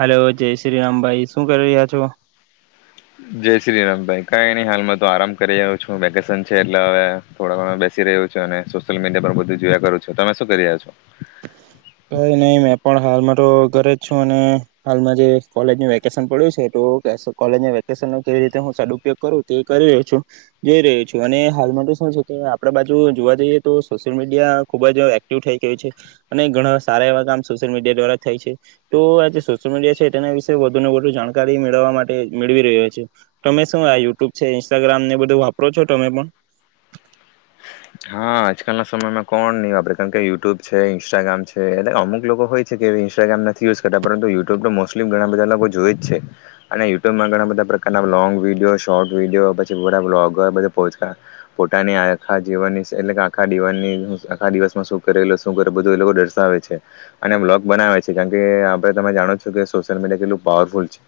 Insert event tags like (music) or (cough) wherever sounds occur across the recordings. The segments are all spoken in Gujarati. હલો જય શ્રીરામ ભાઈ શું કરી રહ્યા છો. જય શ્રીરામ ભાઈ કઈ ન હાલમાં તો આરામ કરી રહ્યો છું વેકેશન છે એટલે હવે થોડા બેસી રહ્યો છું અને સોશિયલ મીડિયા પર બધું જોયા કરું છું તમે શું કરી રહ્યા છો? કઈ નહી મેં પણ હાલ મા તો ઘરે જ છું અને હાલમાં જે કોલેજનું વેકેશન પડ્યું છે તો કોલેજ વેકેશન કેવી રીતે હું સદઉપયોગ કરું તે કરી રહ્યો છું. જોઈ રહ્યો છું અને હાલમાં શું છે કે આપડા બાજુ જોવા જઈએ તો સોશિયલ મીડિયા ખુબ જ એક્ટિવ થઈ ગયું છે અને ઘણા સારા એવા કામ સોશિયલ મીડિયા દ્વારા થાય છે. તો આ સોલ મીડિયા છે તેના વિષે વધુને વધુ જાણકારી મેળવવા માટે મેળવી રહ્યો છે. તમે શું આ યુટ્યુબ છે ઇન્સ્ટાગ્રામને બધું વાપરો છો તમે પણ હા આજકાલના સમયમાં કોણ નહીં વાપરે, કારણ કે યુટ્યુબ છે ઇન્સ્ટાગ્રામ છે એ અમુક લોકો હોય છે કે ઇન્સ્ટાગ્રામ નથી યુઝ કરતા પરુ યુટ્યુબ તો મોસ્ટલી ઘણા બધા લોકો જોઈ જ છે. અને યુટ્યુબમાં ઘણા બધા પ્રકારના લોંગ વિડીિયો શોર્ટ વિડીિયો પછી બધા બ્લોગર બધ પોચ પોતાની આખા જીવનની એટલે આખા દીવાન ની દિવસ આખા દિવસમાં શું કરે શું કરે બધું એ લોકો દર્શાવે છે. અને બ્લોગ બનાવે છે. કારણ કે આપે તમે જાણો છો કે સોશિયલ મીડિયા કેટલું પાવરફુલ છે.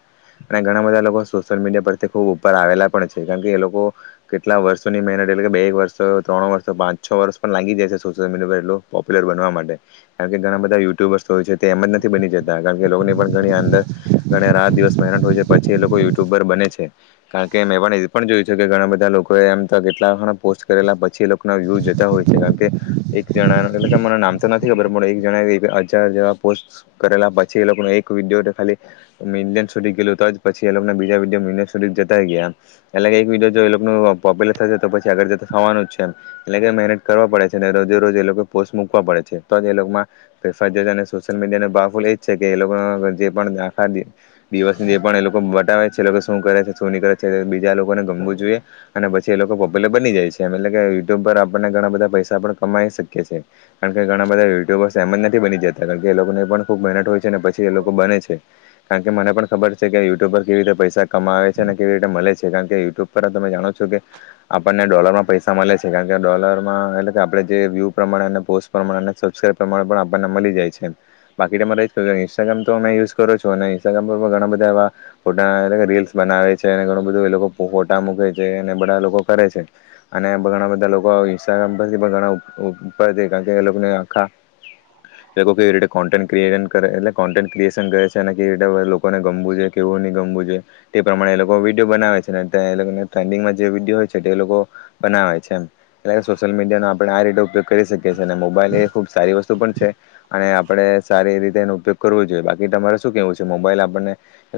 અને ઘણા બધા લોકો સોશિયલ મીડિયા પરથી ખૂબ ઉપર આવેલા પણ છે કારણ કે એ લોકો કેટલા વર્ષોની મહેનત એટ કે બે એક વર્ષ ત્રણ વર્ષ પાંચ છ વર્ષ પણ લાગી જાય છે સોશિયલ મીડિયા એ પોપ્યુલર બનવા માટે. કારણ કે ઘણા બધા યુટ્યુબર્સ હોય છે તે એમ જ નથી બની જતા. કારણ કે એ લોકો પણ ઘણી અંદર ઘણા રાત દિવસ મહેનત હોય છે પછી એ લોકો યુટ્યુબર બને છે કારણ કે મે પણ એ પણ જોયું છે કે ઘણા બધા લોકો એમ તો કેટલા પોસ્ટ કરેલા પછી વિયુંજ જતા હોય છે કારણ કે એક જણાણા મતલબ મને નામ તો નથી ખબર પણ એક જણાએ હજાર જેવા પોસ્ટ કરેલા, પછી એ લોકો એક વિડીયો ખાલી મિલિયન્સ સુધી ગેલું તો જ પછી એલોકના બીજા વિડિઓ મિનિટ સુધી જતા ગયા એટલે કે એક વિડીયો જો એલોકોનો પોપ્યુલર થાય તો પછી આગળ જતા થવાના જ. એટલે કે મહેનત કરવા પડે છે અને રોજે રોજ એ લોકો પોસ્ટ મૂકવા પડે છે તો જ એ લોકોમાં ફેફ છે અને સોશિયલ મીડિયાને બાહફુલ એ જ છે કે એ લોકો જે આખા દિવસની જે એ લોકો બતાવે છે લોકો શું કરે છે શું ની કરે છે બીજા લોકોને ગમવું જોઈએ અને પછી એ લોકો પોપ્યુલર બની જાય છે એ યુટ્યુબ પર આપણને ઘણા બધા પૈસા પણ કમાઈ શકીએીએ કારણ કે ઘણા બધા યુટ્યુબર્સ એમ જ નથી બની જતા કારણ કે એ લોકોને પણ ખુબ મહેનત હોય છે ને પછી એ લોકો બને છે કારણ કે મને પણ ખબર છે કે યુટ્યુબ પર કેવી રીતે પૈસા કમાવે છે અનેને કેવી રીતે મળે છે કારણ કે યુટ્યુબ પર તમે જાણો છો કે આપણને ડોલરમાં પૈસા મળે છે કારણ કે ડોલરમાં એટલે કે આપણે જે વ્યૂ પ્રમાણે અને પોસ્ટ પ્રમાણે અને સબસ્ક્રાઈબ પ્રમાણે પણ આપણને મળી જાય છે બાકી રહી જ ઇન્સ્ટાગ્રામ તોમે યુઝ કરો છો અને ઇન્સ્ટાગ્રામ પર ઘણા બધા એવા ફોટા એ રીલ્સ બનાવે છે અને ઘણું બધું એ લોકો ફોટા મૂકે છે અને બધા લોકો કરે છે. અને ઘણા બધા લોકો ઇન્સ્ટાગ્રામ પર ઘણા કારણકે ઈ લોકો આખા એ લોકો કેવી રીતે કોન્ટે ક્ર કરે એ કોન્ટ ક્રેએટે કરે છે અનેવી રીતે લોકોને ગમવું જોઈ કેવું નહી ગમવું જોઈ તે પ્રમાણે એ લોકો વિડીયો બનાવે છે તે લોકો ટન્ડંગ જે વિડયો હોય છે તે લોકો બનાવે છે એમ એટલે કે સોશિયલ મીડિયા નો આપણે આ રીતે ઉપયોગ કરી શકીએ ને મોબાઈલ એ ખુબ સારી વસ્તુ પણ છે અને આપણે સારી રીતે એનો ઉપયોગ કરવો જોઈએ બાકી તમારે શું કેવું છે મોબાઈલ આપણને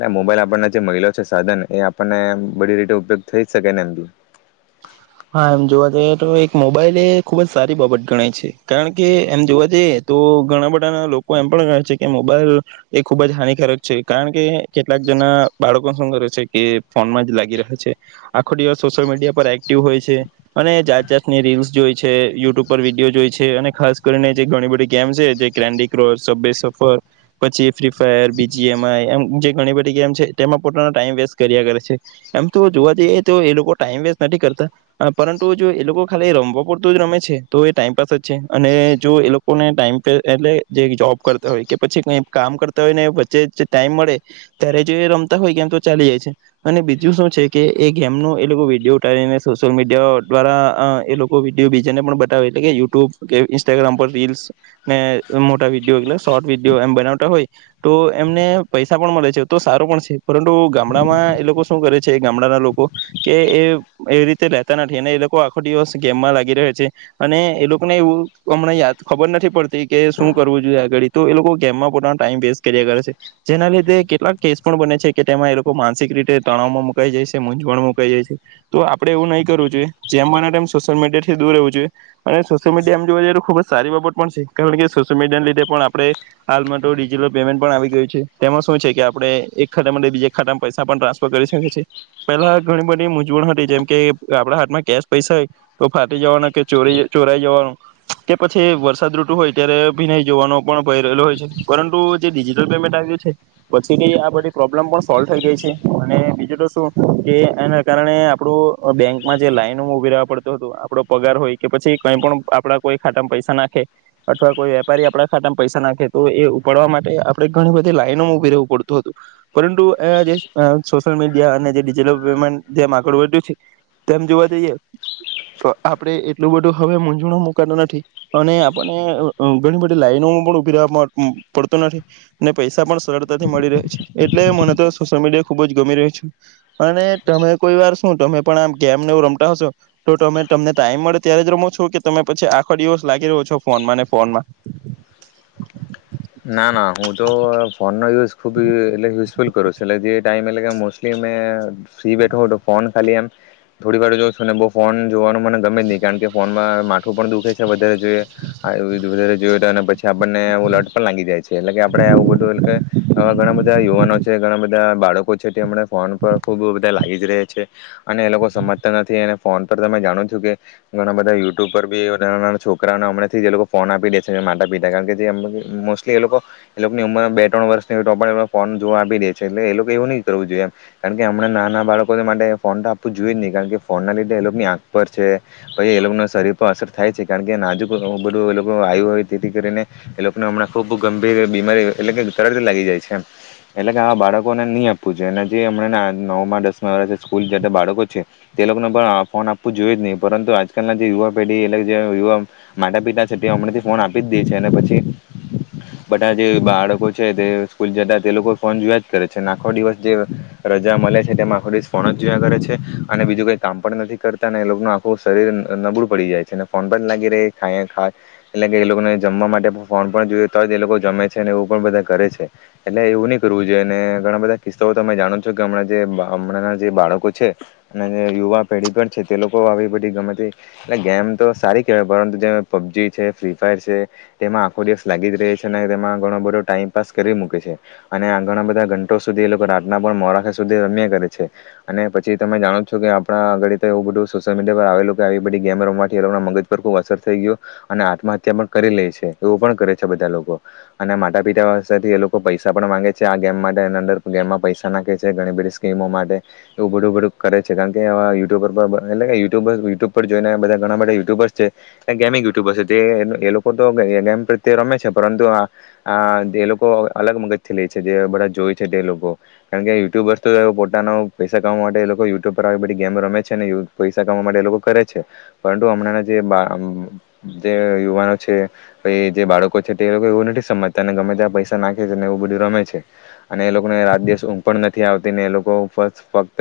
એ મોબાઈલ આપણ જે મળીયો છે સાધન એ આપણને બધી રીતે ઉપયોગ થઈ જ શકે ને એમ હા, એમ જોવા જઈએ તો એક મોબાઈલ એ ખુબ જ સારી બાબત ગણાય છે કારણ કે એમ જોવા જઈએ તો ઘણા બધા ના લોકો એમ પણ છે કે મોબાઈલ એ ખુબ જ હાનિકારક છે કારણ કે કેટલાક જણા બાળકો શું કરે છે કે ફોન માં જ લાગી રહ્યા છે આખો દિવસ સોશિયલ મીડિયા પર એક્ટિવ હોય છે અને જાત ચાતની રીલ્સ જોય છે. યુટ્યુબ પર વિડીયો જોઈ છે. અને ખાસ કરીને જે ઘણી બધી ગેમ છે જે કન્ડી ક્રોશ, સબવે સફર પછી ફ્રી ફાયર બીજી એમ આઈ એમ જે ઘણી બધી ગેમ છે તેમાં પોતાનો ટાઈમ વેસ્ટ કર્યા કરે છે એમ તો જોવા જઈએ તો એ લોકો ટાઈમ વેસ્ટ નથી કરતા પરંતુ જો એ લોકો ખાલી રમવો પડતો જ રમે છે તો એ ટાઈમપાસ જ છે અને જો એ લોકોને ટાઈમ એટલે જે જોબ કરતા હોય કે પછી કઈ કામ કરતા હોય ને વચ્ચે ટાઈમ મળે ત્યારે જો એ રમતા હોય કેમ તો ચાલી જાય છે અને બીજું શું છે કે એ ગેમ ન એ લોકો વિડીયો ઉતારી ને - સોશિયલ મીડિયા દ્વારા એ લોકો વિડીયો બીજાને પણ બતાવે એટલે કે યુટ્યુબ કે ઇન્સ્ટાગ્રામ પર રીલ્સ ને મોટા વિડીયો એટ શોર્ટ વિડીયો એમ બનાવતા હોય તો એમને પૈસા પણ મળે છે તો સારો પણ છે પરંતુ ગામડામાં એ લોકો શું કરે છે ગામડાના લોકો કે એ રી તે લેતા નથી અને એ લોકો આખો દિવસ ગેમમાં લાગી રહે છે અને એ લોકોને એવું હમણા યાદ ખબર નથી પડતી કે શું કરવું જોઈએ આગળ તો એ લોકો ગેમમાં પોતાનો ટાઈમ વેસ્ટ કર્યા કરે છે જેના લીધે કેટલાક કેસ પણ બને છે કે તેમાં એ લોકો માનસિક રીતે તણાવમાં મુકાઈ જાય છે મૂઝવણ મુકાઈ જાય છે તો આપણે એવું નહીં કરવ જોએ જેમ બને તેમ સોશિયલ મીડિયાથી દૂર રહેવું જોઈએ અને સોશિયલ મીડિયા એમ જોવા જઈએ તો ખુબ જ સારી બાબત પણ છે કારણ કે સોશિયલ મીડિયાને લીધે પણ આપણેે હાલમાં તો ડિજિટલ પેમેન્ટ પણ આવી ગયું છે તેમાં શું છે કે આપણે એક ખાતા માટે બીજા એક ખાતામાં પૈસા પણ ટ્રાન્સફર કરી શકી છી પેલા ઘણી બધી મૂંજવણ હતી જેમ કે આપણા હાથમાં કેશ પૈસા હોય તો ફાટી જવાના કે ચોરી ચોરાઈ જવાનું કે પછી વરસાદ ઋતુ હોય ત્યારે ભીનાય જવાનો પણ ભય રહેલો હોય છે પરંતુ જે ડિજિટલ પેમેન્ટ આવ્યું છે પછીની આ બધી પ્રોબ્લેમ પણ સોલ્વ થઈ ગઈ છે અને બીજું તો શું કે એના કારણે આપણું બેંકમાં જે લાઈનોમાં ઉભી રહેવા પડતો હતો આપડો પગાર હોય કે પછી કઈ પણ આપડા કોઈ ખાતામાં પૈસા નાખે અથવા કોઈ વેપારી આપણા ખાતામાં પૈસા નાખે તો એ ઉપાડવા માટે આપણે ઘણી બધી લાઈનોમાં ઉભી રહેવું પડતું હતું પરંતુ જે સોશિયલ મીડિયા અને ડિજિટલ પેમેન્ટ જેમ આગળ વધ્યું છે તેમ જોવા જઈએ તો આપણે એટલું બધું હવે મૂઝણું મુકાતો નથી અને આપને ઘણી બધી લાઈનો પણ ઉભી પડતો નથી અને પૈસા પણ સરળતાથી મળી રહે છે એટલે મને તો સોશિયલ મીડિયા ખુબ જ ગમી રહ્યું છે અને તમે કોઈ વાર શું તમે પણ આમ ગેમને એ રમતા હશો તો તમે તમને ટાઈમ મળે ત્યારે જ રમો છો કે તમે પછી આખો દિવસ લાગી રહ્યો છો ફોનમાં ને ફોનમાં. ના ના હું તો. (unintelligible) (unintelligible) મોસંટલી ફ્રી બેઠ ફોન ખાલી એમ થોડી વાર ને બ ફોન જોવાનું મને ગમે જ નહી કારણ કે ફોનમાં માથું પણ દુખે છે વધારે જો (unintelligible) વધજો પછી આપણને પણ લાગી જાય છે એટલે કે આપડે આવું બધું એન કે ઘણા બધા યુવાનો છે ઘણા બધા બાળકો છે તે હમણાં ફોન પર ખૂબ બધા લાગી જ રહે છે અને એ લોકો સમજતા નથી અને ફોન પર તમે જાણો છો કે ઘણા બધા યુટ્યુબ પર બી નાના નાના છોકરાઓને હમણાંથી જે એ લોકો ફોન આપી દે છે માતા પિતા કારણ કે જેમ મોસ્ટલી એ લોકો એ લોકોની ઉંમર બે ત્રણ વર્ષની હોય તો પણ એ ફોન જોવા આપી દે છે એટલે એ લોકો એવું નહી કરવું જોઈએ કારણ કે હમણા નાના બાળકોને માટે ફોન તો આપવું જોઈએ જ નહી કારણ કે ફોનના લીધે એ લોકોની આંખ પર છે પછી એ લોકોને શરીર પર અસર થાય છે કારણ કે નાજુક બધું એ લોકો આવ્યું હોય તેથી કરીને ઈ લોકો હમણાં ખૂબ ગંભીર બીમારી એટલે કે તરત લાગી જાય છે એટલે કે આ બાળકોને નહીં આપવું જોઈએ અનેને જે હમ નવમાં દસ વષ સ્કૂલ જે બાળકો છે તે લોકોને પણ ફોન આપવું જોઈએ જ નહીં પરંતુ આજકાલના જે યુવા પેઢી એટલે જે યુવા માતા પિતા છે તે હમણાં થી ફોન આપી જ દે છે અને પછી બધા જે બાળકો છે તે સ્કૂલ જતા તે લોકો ફોન જોયા જ કરે છે આખો દિવસ જે રજા મળે છે તેમાં આખો દિવસ ફોન જ જોયા કરે છે અને બીજું કઈ કામ પણ નથી કરતા ને એ લોકોનું આખું શરીર નબુું પડી જાય છે ફોન પણ લાગી ર ખાય એટ કે એ લોકોને જમવા માટે ફોન પણ જોઈએ તો એ લોકો જમે છે અનેને એવું પણ બધા કરે છે એટલે એવું નહી કરવું જોઈએ અને ઘણા બધા કિસ્સાઓ તો તમે જાણો છો કે હમણાં જે હમણાં જે બાળકો છે અને જે યુવા પેઢી પણ છે તે લોકો આવી બધી ગમેતી એટલે ગેમ તો સારી કેહેવાય પરંતુ જે પબજી છે ફ્રી ફાયર છે તેમાં આખો દિવસ લાગી જ રહે છે અને તેમાં ઘણો બધો ટાઈમપાસ કરી મૂકે છે અને આ ઘણા બધા ઘંટો સુધી એ લોકો રાતના પણ મોરાખા સુધી રમ્યા કરે છે અને પછી તમે જાણો છો કે આપણા આગળ તો એવું બધું સોશિયલ મીડિયા પર લોકો આવી બધી ગેમ રમવાથી એ લોકોના મગજ પર ખૂબ અસર થઈ ગયો અને આત્મહત્યા પણ કરી લે છે એવું પણ કરે છે બધા લોકો અને માતા પિતાથી એ લોકો પૈસા પણ માંગે છે આ ગેમ માટે એના અંદર ગેમમાં પૈસા નાખે છે ઘણી બધી સ્કીમો માટે એવું બધું બધું કરે છે કારણ કે આ યુટ્યુબર પર એટલે કે યુટ્યુબ યુટ્યુબ પર જોઈને બધા ઘણા બધા યુટ્યુબર્સ છે એ ગેમિંગયુટ્યુબર્સ છે તે એ લોકો તો ર છે પરંતુ એ લોકો અલગ મગજ થી લે છે જે બધા જોય છે તે લોકો કારણ કે યુટ્યુબર્સ તો પોતાનો પૈસા કામવા માટે લોકો યુટ્યુબ પર આવી બધી ગેમ રમે છે પૈસા કામવા માટે એ લોકો કરે છે પરંતુ હમણાં જે બા યુવાનો છે પ એ જે બાળકો છે તે એ લોકો એવું નથી સમજતા ગમે તે્યા પૈસા નાખે છે ને એવું બધું રમે છે અને એ લોકોને રાત દિવસ ઊંઘ પણ નથી આવતી ને એ લોકો ફક્ત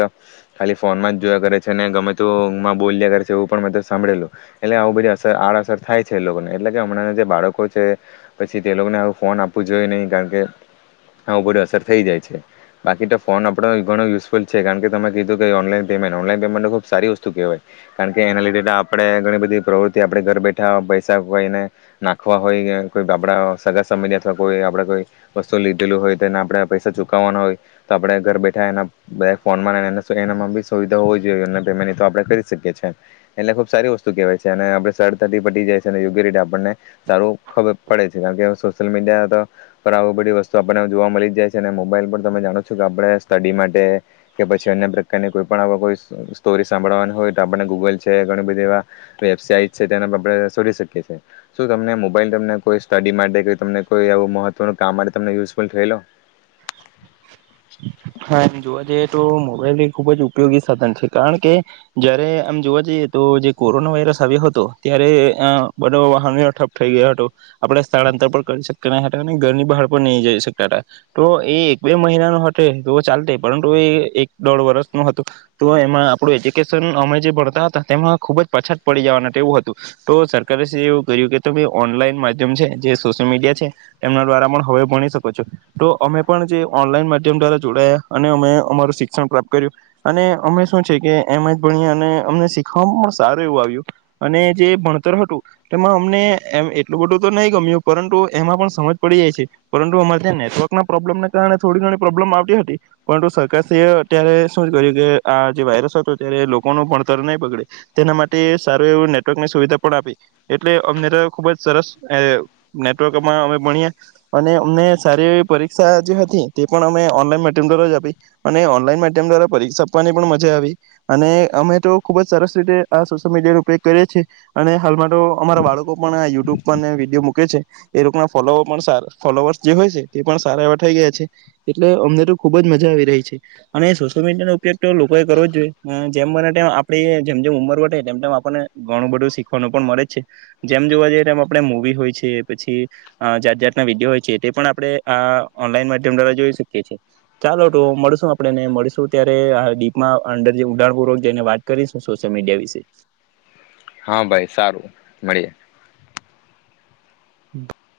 ખાલી ફોનમાં જ જોયા કરે છે ને ગમે તેું ઊંમાં બોલ્યા કરે છે એવું પણ મું સાંભળેલું એટલે આવું બધી અસર આડઅસર થાય છે એ લોકોને એટલે કે હમણાં ના જે બાળકો છે પછી તે લોકોને આવું ફોન આપવું જોઈએ નહી કારણ કે આવું બધુ અસર થઈ જાય છે બાકી તો ફોન આપણો ઘણો યુઝફુલ છે કારણ કે તમે કીધું કે ઓનલાઈન પેમેન્ટ ઓનલાઈન પેમેન્ટ ખુબ સારી વસ્તુ કેહેવાય કારણ કે એના લીધે આપે ઘણી બધી પ્રવૃતિ આપણે ઘર બેઠા પૈસા કોઈને નાખ લખવા હોય કે કોઈ આપણા સગા સમયની અથવા કોઈ આપણે કોઈ વસ્તુ લીધેલું હોય તેને આપણે પૈસા ચૂકવવાના હોય તો આપડે ઘર બેઠા એના બે ફોન માં એના બી સુવિધા હોવી જોએ એ પેમેન્ટ તો આપડણે કરી શકીએ છીએ એટલે ખુબ સારી વસ્તુ કહેવા છે અને આપણે સરળતાથી પટી જાય છે અને યોગ્ય રીતે આપણને સારું ખબર પડે છે કારણ કે સોશિયલ મીડિયા આવી બધી વસ્તુ આપણને જોવા મળી જાય છે અને મોબાઈલ પર તમે જાણો છો કે આપણે સ્ટડી માટે કે પછી અન્ય પ્રકારની કોઈ પણ કોઈ સ્ટોરી સાંભળવાની હોય તો આપને ગૂગલ છે ઘણી બધી એવા વેબસાઇટ છે તેને આપણે શોધી શકીએ છીએ શું તમને મોબાઈલ તમને કોઈ સ્ટડી માટે તમને કોઈ અવું મહત્વનું કામ માટે તમને યુઝફુલ થય લો હા એમ જોવા જઈએ તો મોબાઈલ એ ખુબ જ ઉપયોગી સાધન છે કારણ કે જયારે આમ જોવા જઈએ તો જે કોરોના વાયરસ આવ્યો હતો ત્યારે બધો વાહનો ઠપ થઈ ગયા હતો આપણે સ્થળાંતર પણ કરી શકતા ન હતા અને ઘરની બહાર પણ નહી જઈ શક હતા તો એ એક બે મહિનાનો હતો તો ચાલ પરંતુ એ એક દોઢ વર્ષ ન હતું તો એમાં આપણું એજ્યુકેશન અમે જે ભણતા હતા તેમાં ખુબ જ પાછાત પડી જવાના એવું હતું તો સરકારે એવું કર્યું કે તમે ઓનલાઈન માધ્યમ છે જે સોશિયલ મીડિયા છે એમના દ્વારા પણ હવે ભણી શકો છો તો અમે પણ જે ઓનલાઈન માધ્યમ દ્વા જોડાયા અને અમે અમારું શિક્ષણ પ્રાપ્ત કર્યું અને અમે શું છે કે એમ જ ભણીએ અને અમને શીખવામાં પણ સારું એવું આવ્યું અને જે ભણતર હતું તેમાં અમને એમ એટલું બધું તો નહી ગમ્યું પરંતુ એમાં પણ સમજ પડી જાય છે પરંતુ અમારે ત્યાં નેટવર્કના પ્રોબ્લેમને કારણે થોડી પ્રોબ્લેમ આવતી હતી પરંતુ સરકાર અત્યારે શું જ કર્યું કે આ જે વાયરસ હતો ત્યારે લોકોનું ભણતર નહી પગડે તેના માટે સારું એવું નેટવર્કની સુવિધા પણ આપી એટલે અમને તો ખૂબ જ સરસ નેટવર્કમાં અમે ભણ્યા અને અમને સારી એવી પરીક્ષા જે હતી તે પણ અમે ઓનલાઈન મા્યમ દ્વારા જ આપી અને ઓનલાઈન માધ્યમ દ્વારા પરીક્ષા આપવાની પણ મજા આવી અને અમે તો ખુબ જ સરસ રીતે આ સોશિયલ મીડિયા ઉપયોગ કરીએ છીએ અને હાલમાં તો અમારા બાળકો પણ યુટ્યુબ પર વિડીયો મૂકે છે એ લોકોના ફોલો પણ ફોલોવર્ જે હોય છે તે પણ સારા એવા થઈ ગયા છે એટલે અમને તો ખુબ જ મજા આવી રહી છે અને સોશિયલ મીડિયાનો ઉપયોગ તો લોકો એ કરવો જ જોઈએ જેમ મને આપણે જેમ જેમ ઉંમર વ તેમ તેમ આપણને ઘણું બધું શીખવાનું પણ મળે જ છે જેમ જોવા જઈએ તેમ આપણે મવી હોય છે પછી જાત જાતના વિડીયો હોય છે તે પણ આપણે ઓનલાઈન માધ્યમ દ્વારા જોઈ શકીએ ચાલો તો મળશું આપને મળીશું ત્યારેડીપમાં અંદર જે ઊડાણપૂર્વક છેને વાત કરીશું સોશિયલ મીડિયા વિશે હા ભાઈ સારું મળીએ હમ